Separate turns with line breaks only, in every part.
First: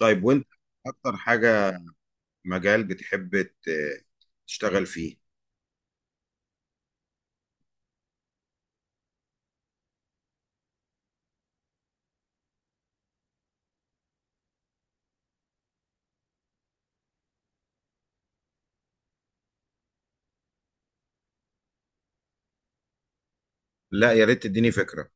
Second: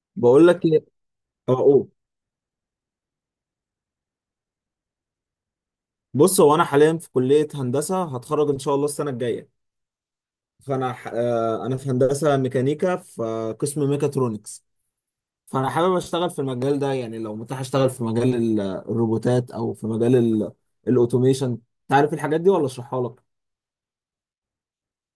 طيب وانت،
بقول لك ايه.
اكتر
اه
حاجة
أوه.
مجال بتحب تشتغل فيه؟
بص، هو انا حاليا في كليه هندسه، هتخرج ان شاء الله السنه الجايه. فانا ح... آه، انا في هندسه ميكانيكا في قسم ميكاترونكس. فانا حابب اشتغل في المجال ده، يعني لو متاح اشتغل في مجال الروبوتات او في مجال الاوتوميشن. تعرف الحاجات دي ولا اشرحها لك؟
لا، يا ريت تديني فكرة.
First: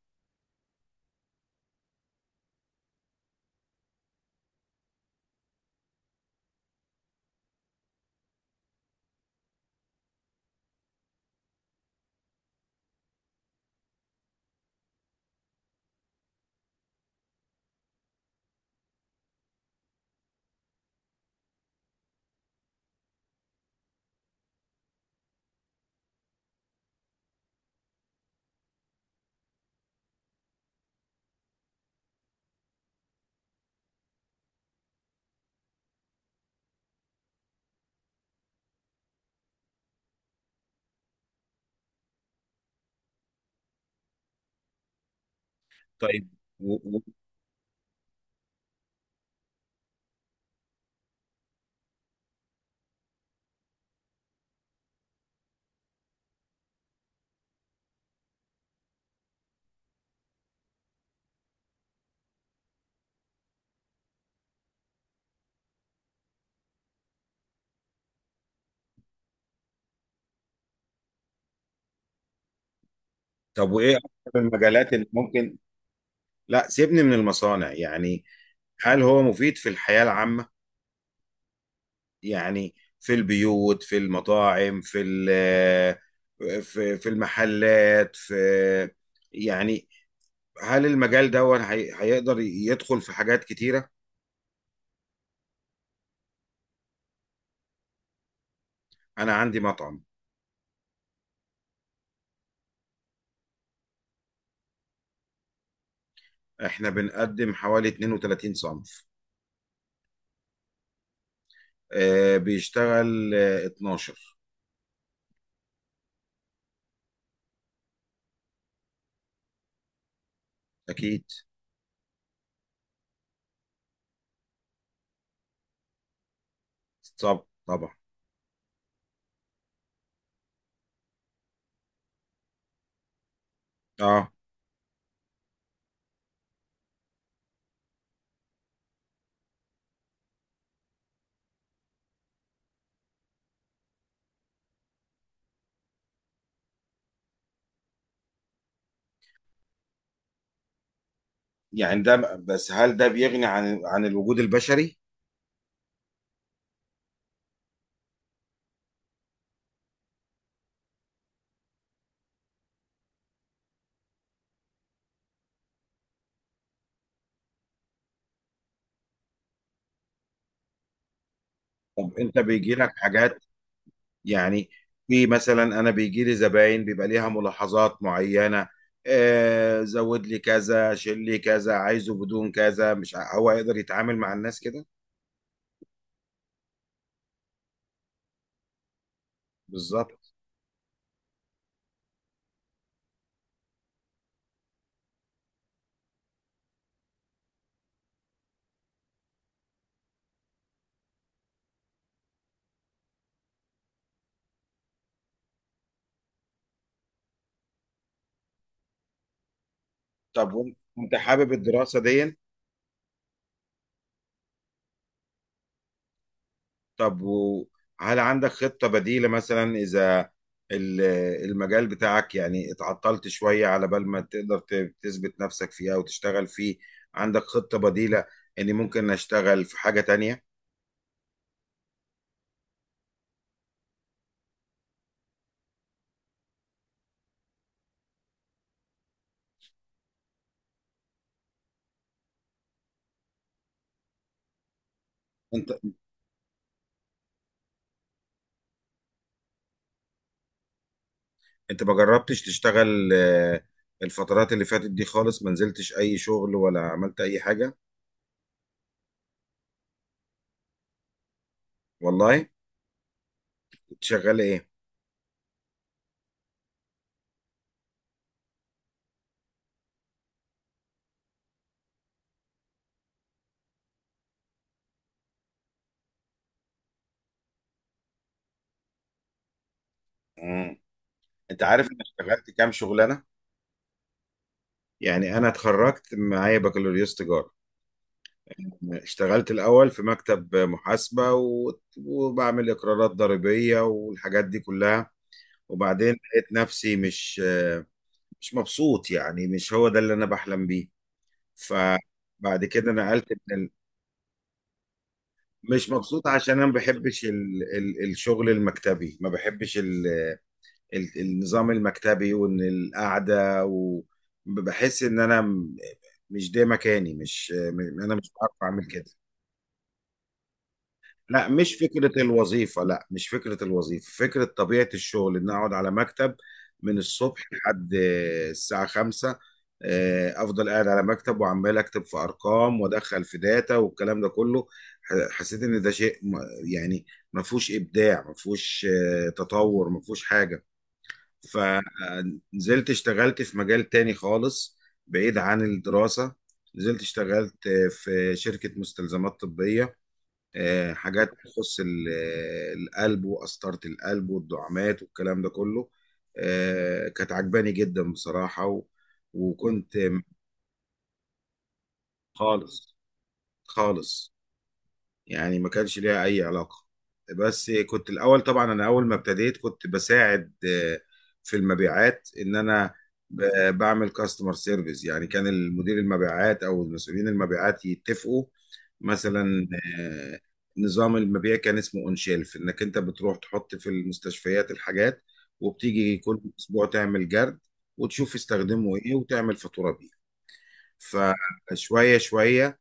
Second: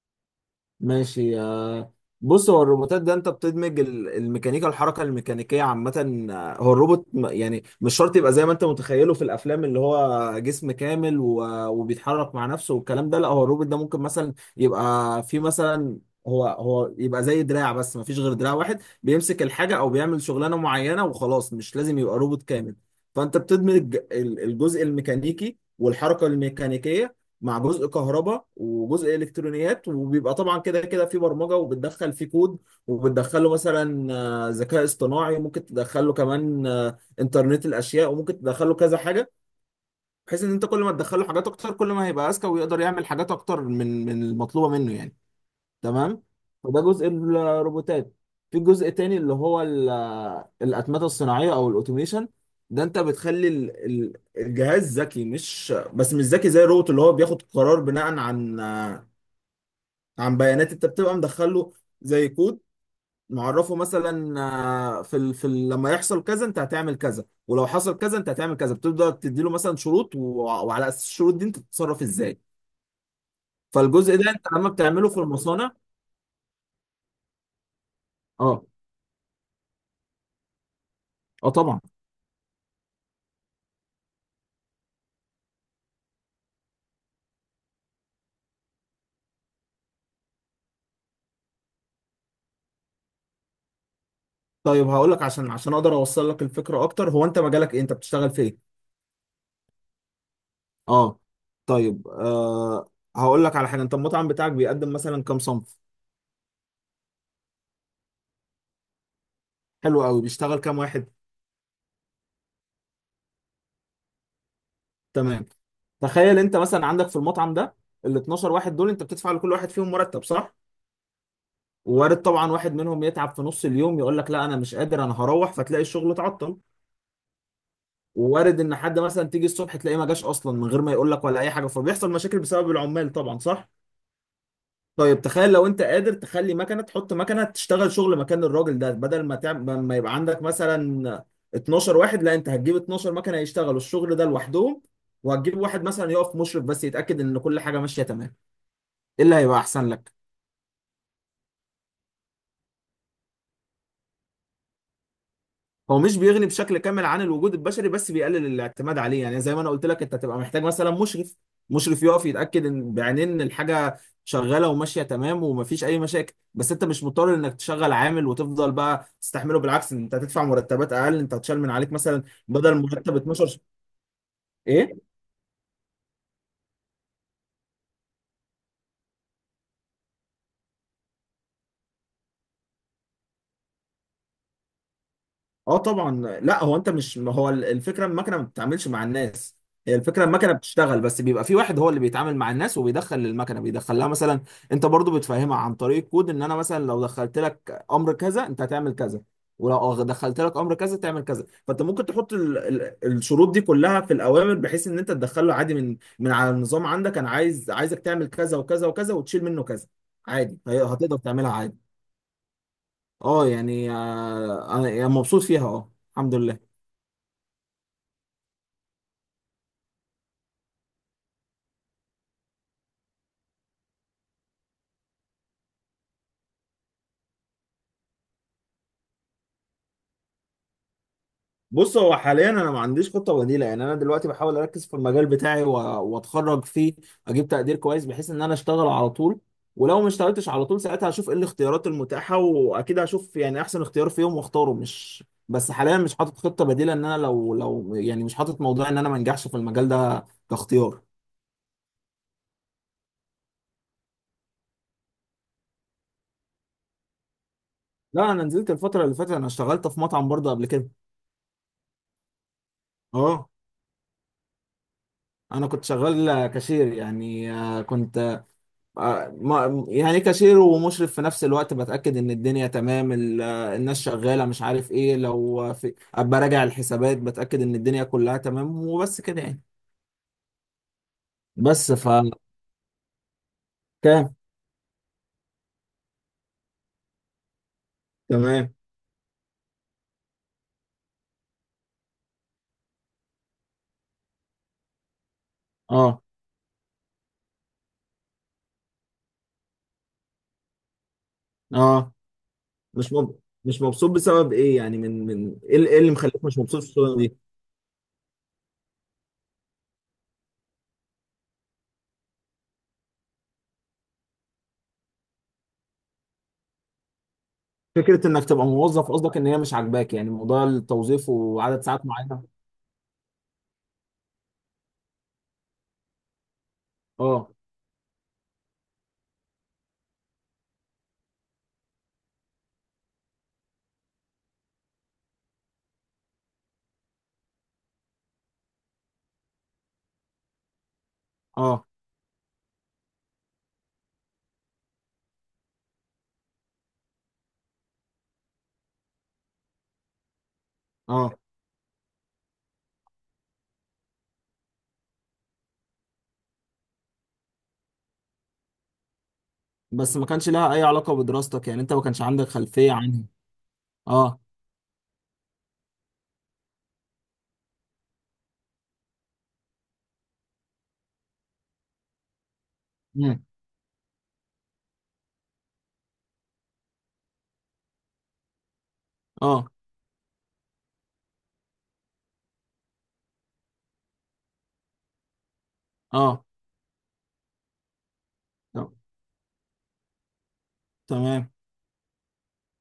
ماشي بص، هو الروبوتات ده انت بتدمج الميكانيكا، الحركه الميكانيكيه عامه. هو الروبوت يعني مش شرط يبقى زي ما انت متخيله في الافلام، اللي هو جسم كامل وبيتحرك مع نفسه والكلام ده. لا، هو الروبوت ده ممكن مثلا يبقى في مثلا هو يبقى زي دراع، بس ما فيش غير دراع واحد بيمسك الحاجه او بيعمل شغلانه معينه وخلاص، مش لازم يبقى روبوت كامل. فانت بتدمج الجزء الميكانيكي والحركه الميكانيكيه مع جزء كهرباء وجزء الكترونيات، وبيبقى طبعا كده كده في برمجه، وبتدخل فيه كود، وبتدخله مثلا ذكاء اصطناعي، وممكن تدخله كمان انترنت الاشياء، وممكن تدخله كذا حاجه، بحيث ان انت كل ما تدخله حاجات اكتر كل ما هيبقى اذكى ويقدر يعمل حاجات اكتر من المطلوبه منه يعني. تمام.
طيب، و...
فده
و...
جزء الروبوتات. في جزء تاني اللي هو الأتمتة الصناعية أو الأوتوميشن. ده أنت بتخلي الجهاز ذكي، مش بس مش ذكي زي الروبوت، اللي هو بياخد قرار بناء عن بيانات أنت بتبقى مدخله زي كود، معرفه مثلا لما يحصل كذا أنت هتعمل كذا، ولو حصل كذا أنت هتعمل كذا. بتبدأ تديله مثلا شروط وعلى أساس الشروط دي أنت تتصرف إزاي.
طب وايه
فالجزء ده
اكتر
أنت لما
المجالات اللي
بتعمله في
ممكن.
المصانع.
لا، سيبني من المصانع يعني.
أه.
هل هو مفيد في الحياة العامة؟
أه طبعا.
يعني في البيوت، في المطاعم، في المحلات في، يعني هل المجال ده هيقدر يدخل في حاجات كتيرة؟
طيب هقول لك، عشان عشان اقدر اوصل لك الفكره اكتر، هو انت مجالك ايه؟ انت بتشتغل في ايه؟
انا عندي مطعم.
اه. طيب هقول لك على حاجه. انت المطعم بتاعك بيقدم مثلا كام صنف؟
احنا بنقدم حوالي 32 صنف.
حلو قوي. بيشتغل كام واحد؟
بيشتغل 12.
تمام. تخيل انت مثلا عندك في المطعم ده، ال 12 واحد دول انت بتدفع لكل واحد فيهم مرتب، صح؟
اكيد.
وارد طبعا واحد منهم يتعب في نص اليوم يقول لك لا انا مش قادر انا هروح، فتلاقي الشغل اتعطل.
طب، طبعا.
ووارد ان حد مثلا تيجي الصبح تلاقيه ما جاش اصلا من غير ما يقول لك ولا اي حاجه، فبيحصل مشاكل بسبب العمال طبعا، صح؟
اه.
طيب تخيل لو انت قادر تخلي مكنه، تحط مكنه تشتغل شغل مكان الراجل ده، بدل ما تعمل ما يبقى عندك مثلا 12 واحد، لا، انت هتجيب 12 مكنه يشتغلوا الشغل ده لوحدهم، وهتجيب واحد مثلا يقف مشرف بس يتاكد ان كل حاجه ماشيه تمام. ايه اللي هيبقى احسن لك؟
يعني ده بس، هل ده بيغني عن الوجود البشري؟
هو مش بيغني بشكل كامل عن الوجود البشري، بس بيقلل الاعتماد عليه. يعني زي ما انا قلت لك، انت هتبقى محتاج مثلا مشرف، مشرف يقف يتاكد ان بعينين ان الحاجه شغاله وماشيه تمام ومفيش اي مشاكل، بس انت مش مضطر انك تشغل عامل وتفضل بقى تستحمله. بالعكس، انت هتدفع مرتبات اقل، انت هتشال من عليك
طب
مثلا
انت بيجي
بدل
لك
مرتب
حاجات
12
يعني،
ايه.
في مثلا انا بيجي لي زباين بيبقى ليها ملاحظات معينة، زود لي كذا، شيل لي كذا، عايزه بدون كذا، مش ع- هو يقدر يتعامل مع الناس كده؟
اه طبعا. لا، هو انت مش، ما هو الفكره المكنه ما بتتعاملش مع الناس. هي الفكره،
بالظبط.
المكنه بتشتغل، بس بيبقى في واحد هو اللي بيتعامل مع الناس وبيدخل للمكنه، بيدخل لها مثلا، انت برضو بتفهمها عن طريق كود، ان انا مثلا لو دخلت لك امر كذا انت هتعمل كذا، ولو دخلت لك امر كذا تعمل كذا. فانت ممكن تحط الشروط دي كلها في الاوامر، بحيث ان انت تدخله عادي من على النظام عندك، انا عايز، عايزك تعمل كذا وكذا وكذا وتشيل منه كذا
طب
عادي.
وإنت
هتقدر
حابب
تعملها عادي.
الدراسة دي؟
اه يعني آه، انا أنا مبسوط فيها، اه الحمد لله.
طب وهل عندك خطة بديلة مثلا إذا ال- المجال بتاعك يعني اتعطلت شوية، على بال ما تقدر تثبت نفسك فيه أو تشتغل فيه، عندك خطة بديلة إني ممكن أشتغل في حاجة تانية؟
بص، هو حاليا انا ما عنديش خطه بديله. يعني انا دلوقتي بحاول اركز في المجال بتاعي واتخرج فيه، اجيب تقدير كويس بحيث ان انا اشتغل على طول. ولو ما اشتغلتش على طول، ساعتها هشوف ايه الاختيارات المتاحه، واكيد هشوف يعني احسن اختيار فيهم واختاره. مش، بس
أنت
حاليا مش حاطط خطه بديله ان انا لو يعني، مش حاطط موضوع ان انا ما انجحش في المجال ده كاختيار.
أنت ما جربتش تشتغل، الفترات اللي فاتت دي خالص ما نزلتش أي شغل ولا عملت أي حاجة؟
لا، انا نزلت الفتره اللي فاتت، انا اشتغلت في مطعم برضه قبل كده.
والله؟
اه.
كنت شغال إيه؟
انا كنت شغال كاشير يعني، آه، كنت آه، ما يعني كاشير ومشرف في نفس الوقت، بتأكد ان الدنيا تمام، الناس شغالة، مش عارف ايه، لو في ابقى راجع الحسابات، بتأكد ان الدنيا كلها تمام وبس كده يعني.
مم. أنت عارف
بس
أنا
ف
اشتغلت كام شغلانة؟
كام.
يعني أنا اتخرجت معايا بكالوريوس تجارة.
تمام.
اشتغلت الأول في مكتب محاسبة وبعمل إقرارات ضريبية والحاجات دي كلها. وبعدين
اه.
لقيت نفسي مش مبسوط، يعني مش هو ده اللي أنا بحلم بيه.
اه
فبعد كده
مش
نقلت
مب...
من
مش مبسوط بسبب ايه يعني، من ايه
مش
إيه اللي
مبسوط
مخليك
عشان
مش
أنا ما
مبسوط في الشغل
بحبش
دي؟
الشغل المكتبي، ما بحبش النظام المكتبي، وإن القعدة وبحس إن أنا مش ده مكاني، مش م- أنا
فكرة
مش
انك
بعرف
تبقى
أعمل كده.
موظف قصدك، ان هي مش عاجباك يعني موضوع التوظيف
لا، مش
وعدد ساعات
فكرة
معينة؟
الوظيفة، لا مش فكرة الوظيفة، فكرة طبيعة الشغل إن أقعد على مكتب من الصبح
اه.
لحد الساعة 5، أفضل قاعد على مكتب وعمال أكتب في أرقام وأدخل في داتا والكلام ده كله. حسيت إن ده شيء يعني ما فيهوش إبداع، ما فيهوش تطور، ما فيهوش حاجة.
اه.
فنزلت اشتغلت في مجال تاني خالص، بعيد عن الدراسة. نزلت اشتغلت في شركة مستلزمات طبية، حاجات
اه
تخص القلب وقسطرة القلب والدعامات والكلام ده كله. كانت عجباني جدا بصراحة وكنت.
بس ما كانش لها اي علاقة بدراستك، يعني انت ما كانش عندك خلفية
خالص،
عنها؟
خالص.
اه.
يعني ما كانش ليها اي علاقة. بس كنت الاول طبعا، انا اول ما ابتديت كنت بساعد في المبيعات، ان انا بعمل كاستمر سيرفيس، يعني كان المدير المبيعات او المسؤولين المبيعات يتفقوا مثلا.
اه.
آه، نظام المبيع كان اسمه اون شيلف، انك انت بتروح تحط في المستشفيات الحاجات، وبتيجي كل
اه
اسبوع تعمل جرد، وتشوف
آه،
استخدمه ايه وتعمل فاتورة بيه.
تمام.
فشوية شوية،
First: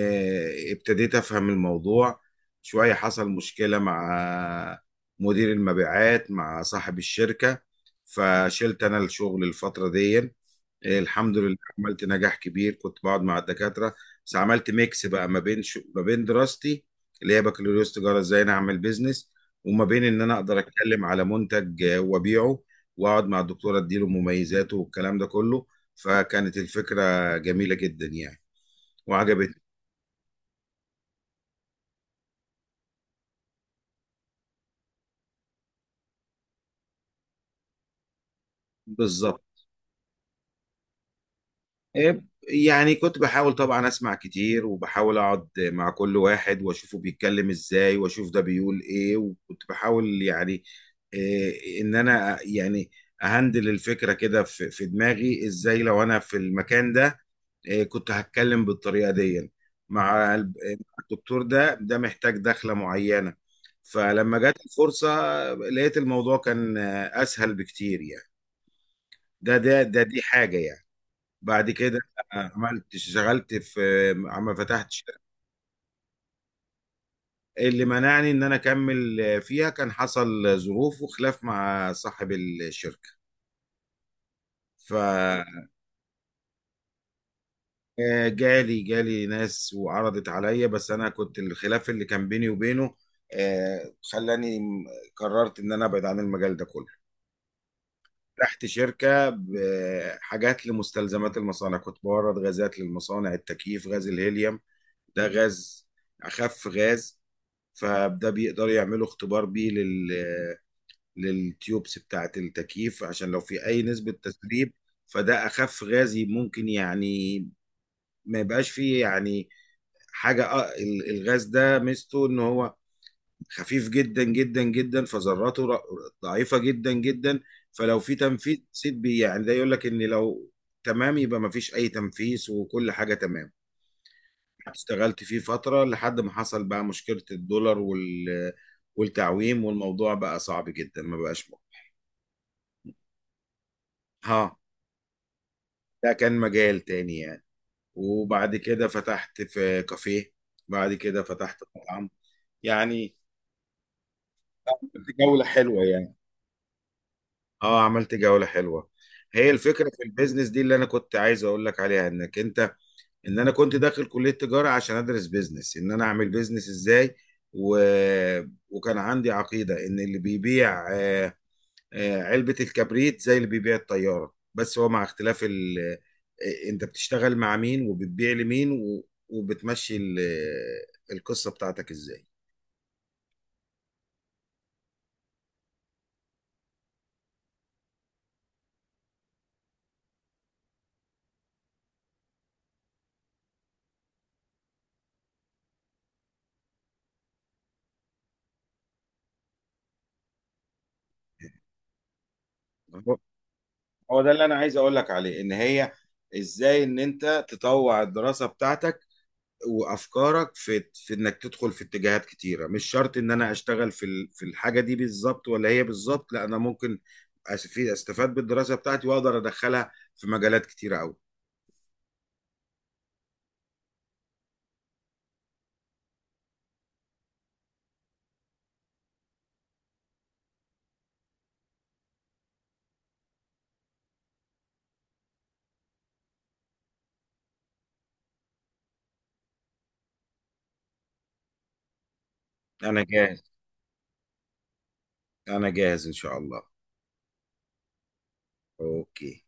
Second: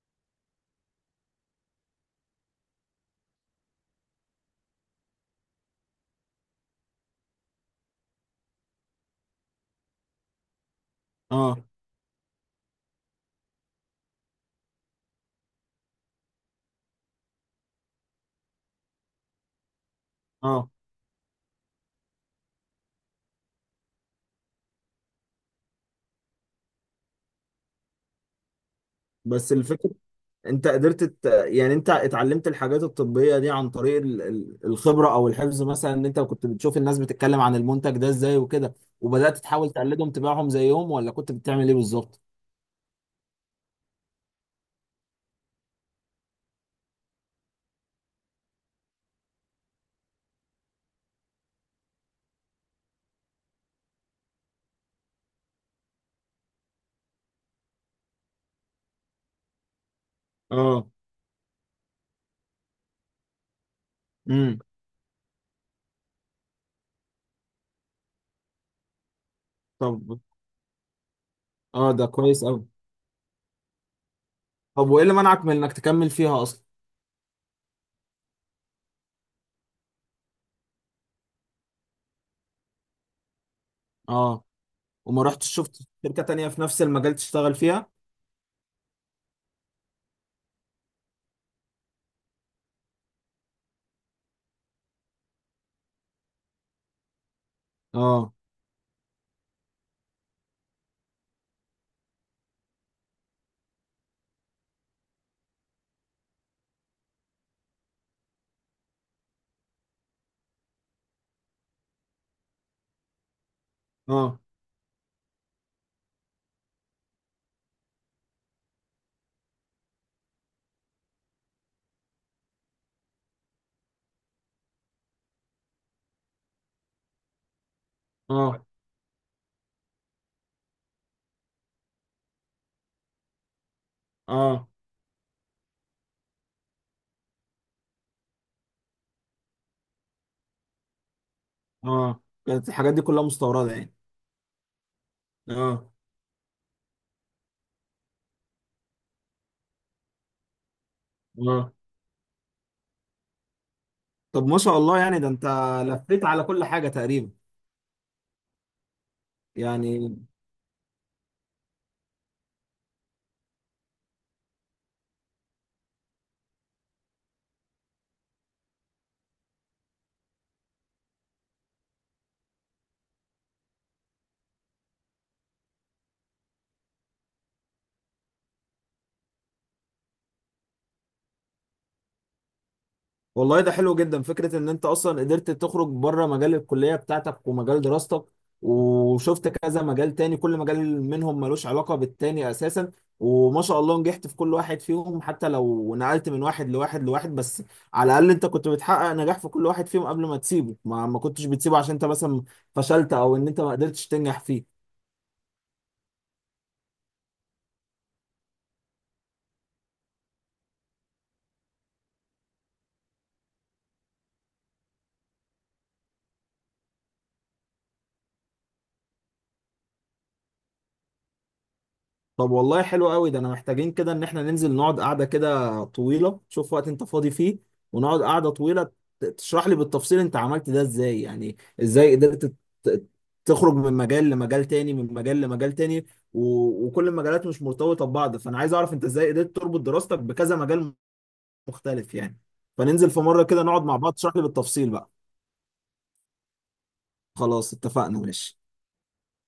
ابتديت افهم الموضوع. شوية حصل مشكلة مع مدير المبيعات، مع صاحب الشركة. فشلت انا الشغل الفترة دي، الحمد لله
اه.
عملت نجاح كبير، كنت بقعد مع الدكاترة. بس عملت ميكس بقى ما بين ما بين دراستي اللي هي بكالوريوس تجارة، ازاي انا اعمل بيزنس، وما بين ان انا اقدر
اه
اتكلم على منتج وابيعه، واقعد مع الدكتورة اديله مميزاته والكلام ده كله. فكانت الفكرة جميلة جدا يعني،
بس
وعجبتني.
الفكرة، يعني انت اتعلمت الحاجات الطبية دي عن طريق الخبرة او الحفظ مثلا؟ ان انت كنت بتشوف الناس بتتكلم عن المنتج ده ازاي وكده، وبدأت
بالظبط.
تحاول تقلدهم تبيعهم زيهم، ولا كنت بتعمل ايه بالظبط؟
إيه، يعني كنت بحاول طبعا اسمع كتير وبحاول اقعد مع كل واحد واشوفه بيتكلم ازاي واشوف ده بيقول ايه، وكنت بحاول يعني إيه، ان انا يعني اهندل الفكرة كده في دماغي ازاي لو انا في المكان ده، إيه كنت هتكلم بالطريقة دي مع
اه.
مع الدكتور، ده محتاج دخلة معينة. فلما
امم.
جت الفرصة لقيت الموضوع كان اسهل بكتير يعني. ده ده ده
طب.
دي حاجة يعني. بعد
اه
كده
ده كويس قوي.
عملت اشتغلت في عم
طب
فتحت
وايه اللي
شركة.
منعك من انك تكمل فيها اصلا؟
اللي منعني ان انا اكمل فيها كان حصل ظروف وخلاف مع صاحب الشركة.
اه. وما رحتش شفت شركة تانية في نفس المجال تشتغل فيها؟
فجالي ناس وعرضت عليا، بس انا كنت الخلاف اللي كان بيني وبينه خلاني قررت ان انا ابعد عن المجال ده كله.
اه.
تحت شركة بحاجات لمستلزمات المصانع، كنت بورد غازات للمصانع، التكييف، غاز الهيليوم. ده غاز، اخف غاز، فده بيقدر يعملوا اختبار بيه للتيوبس بتاعة التكييف عشان لو في أي نسبة
اه.
تسريب. فده أخف غازي ممكن، يعني ما يبقاش فيه يعني حاجة. الغاز ده ميزته إن هو خفيف جدا جدا جدا، فذراته ضعيفة جدا جدا. فلو في تنفيذ
اه.
سيد بي يعني، ده يقول لك إن لو تمام، يبقى ما فيش أي تنفيذ وكل حاجة تمام.
اه.
اشتغلت فيه فترة لحد ما حصل بقى مشكلة الدولار والتعويم، والموضوع بقى صعب جدا، ما بقاش ممكن.
اه كانت الحاجات دي كلها مستوردة يعني؟
ها؟
اه.
ده كان مجال تاني يعني. وبعد كده فتحت في كافيه، بعد كده فتحت
اه.
مطعم يعني.
طب ما شاء الله،
عملت
يعني ده
جولة
انت
حلوة يعني.
لفيت على كل حاجة تقريبا
اه، عملت جولة حلوة. هي الفكرة في
يعني.
البيزنس دي اللي انا كنت عايز اقول لك عليها، انك انت ان انا كنت داخل كلية تجارة عشان ادرس بيزنس، ان انا اعمل بيزنس ازاي. و... وكان عندي عقيدة ان اللي بيبيع، علبة الكبريت زي اللي بيبيع الطيارة، بس هو مع اختلاف ال... آه، انت بتشتغل مع مين وبتبيع لمين، وبتمشي ال... آه، القصة بتاعتك ازاي.
والله ده حلو جدا، فكرة ان انت اصلا قدرت تخرج بره مجال الكلية بتاعتك ومجال دراستك، وشفت كذا مجال تاني، كل مجال منهم ملوش علاقة بالتاني اساسا، وما شاء الله نجحت في كل واحد فيهم. حتى لو نقلت من واحد لواحد لواحد، بس على الاقل انت كنت بتحقق نجاح في كل واحد فيهم قبل ما تسيبه، ما كنتش بتسيبه عشان انت مثلا فشلت
هو
او ان انت ما قدرتش
هو ده
تنجح
اللي انا عايز
فيه.
اقول لك عليه، ان هي ازاي ان انت تطوع الدراسة بتاعتك وافكارك، في انك تدخل في اتجاهات كتيرة، مش شرط ان انا اشتغل في الحاجة دي بالظبط ولا هي بالظبط، لا انا ممكن في استفاد بالدراسة بتاعتي واقدر ادخلها في مجالات كتيرة قوي.
طب والله حلو قوي ده، انا محتاجين كده ان احنا ننزل نقعد قعدة كده طويلة. شوف وقت انت فاضي فيه ونقعد قعدة طويلة، تشرح لي بالتفصيل انت عملت ده ازاي يعني، ازاي قدرت ت- تخرج من مجال لمجال تاني، من مجال لمجال تاني، و... وكل المجالات مش مرتبطة ببعض. فانا عايز اعرف انت ازاي قدرت تربط دراستك بكذا مجال مختلف يعني.
انا
فننزل في مرة
جاهز،
كده نقعد مع بعض، تشرح لي بالتفصيل بقى.
انا جاهز ان شاء الله.
خلاص اتفقنا، ماشي.
اوكي.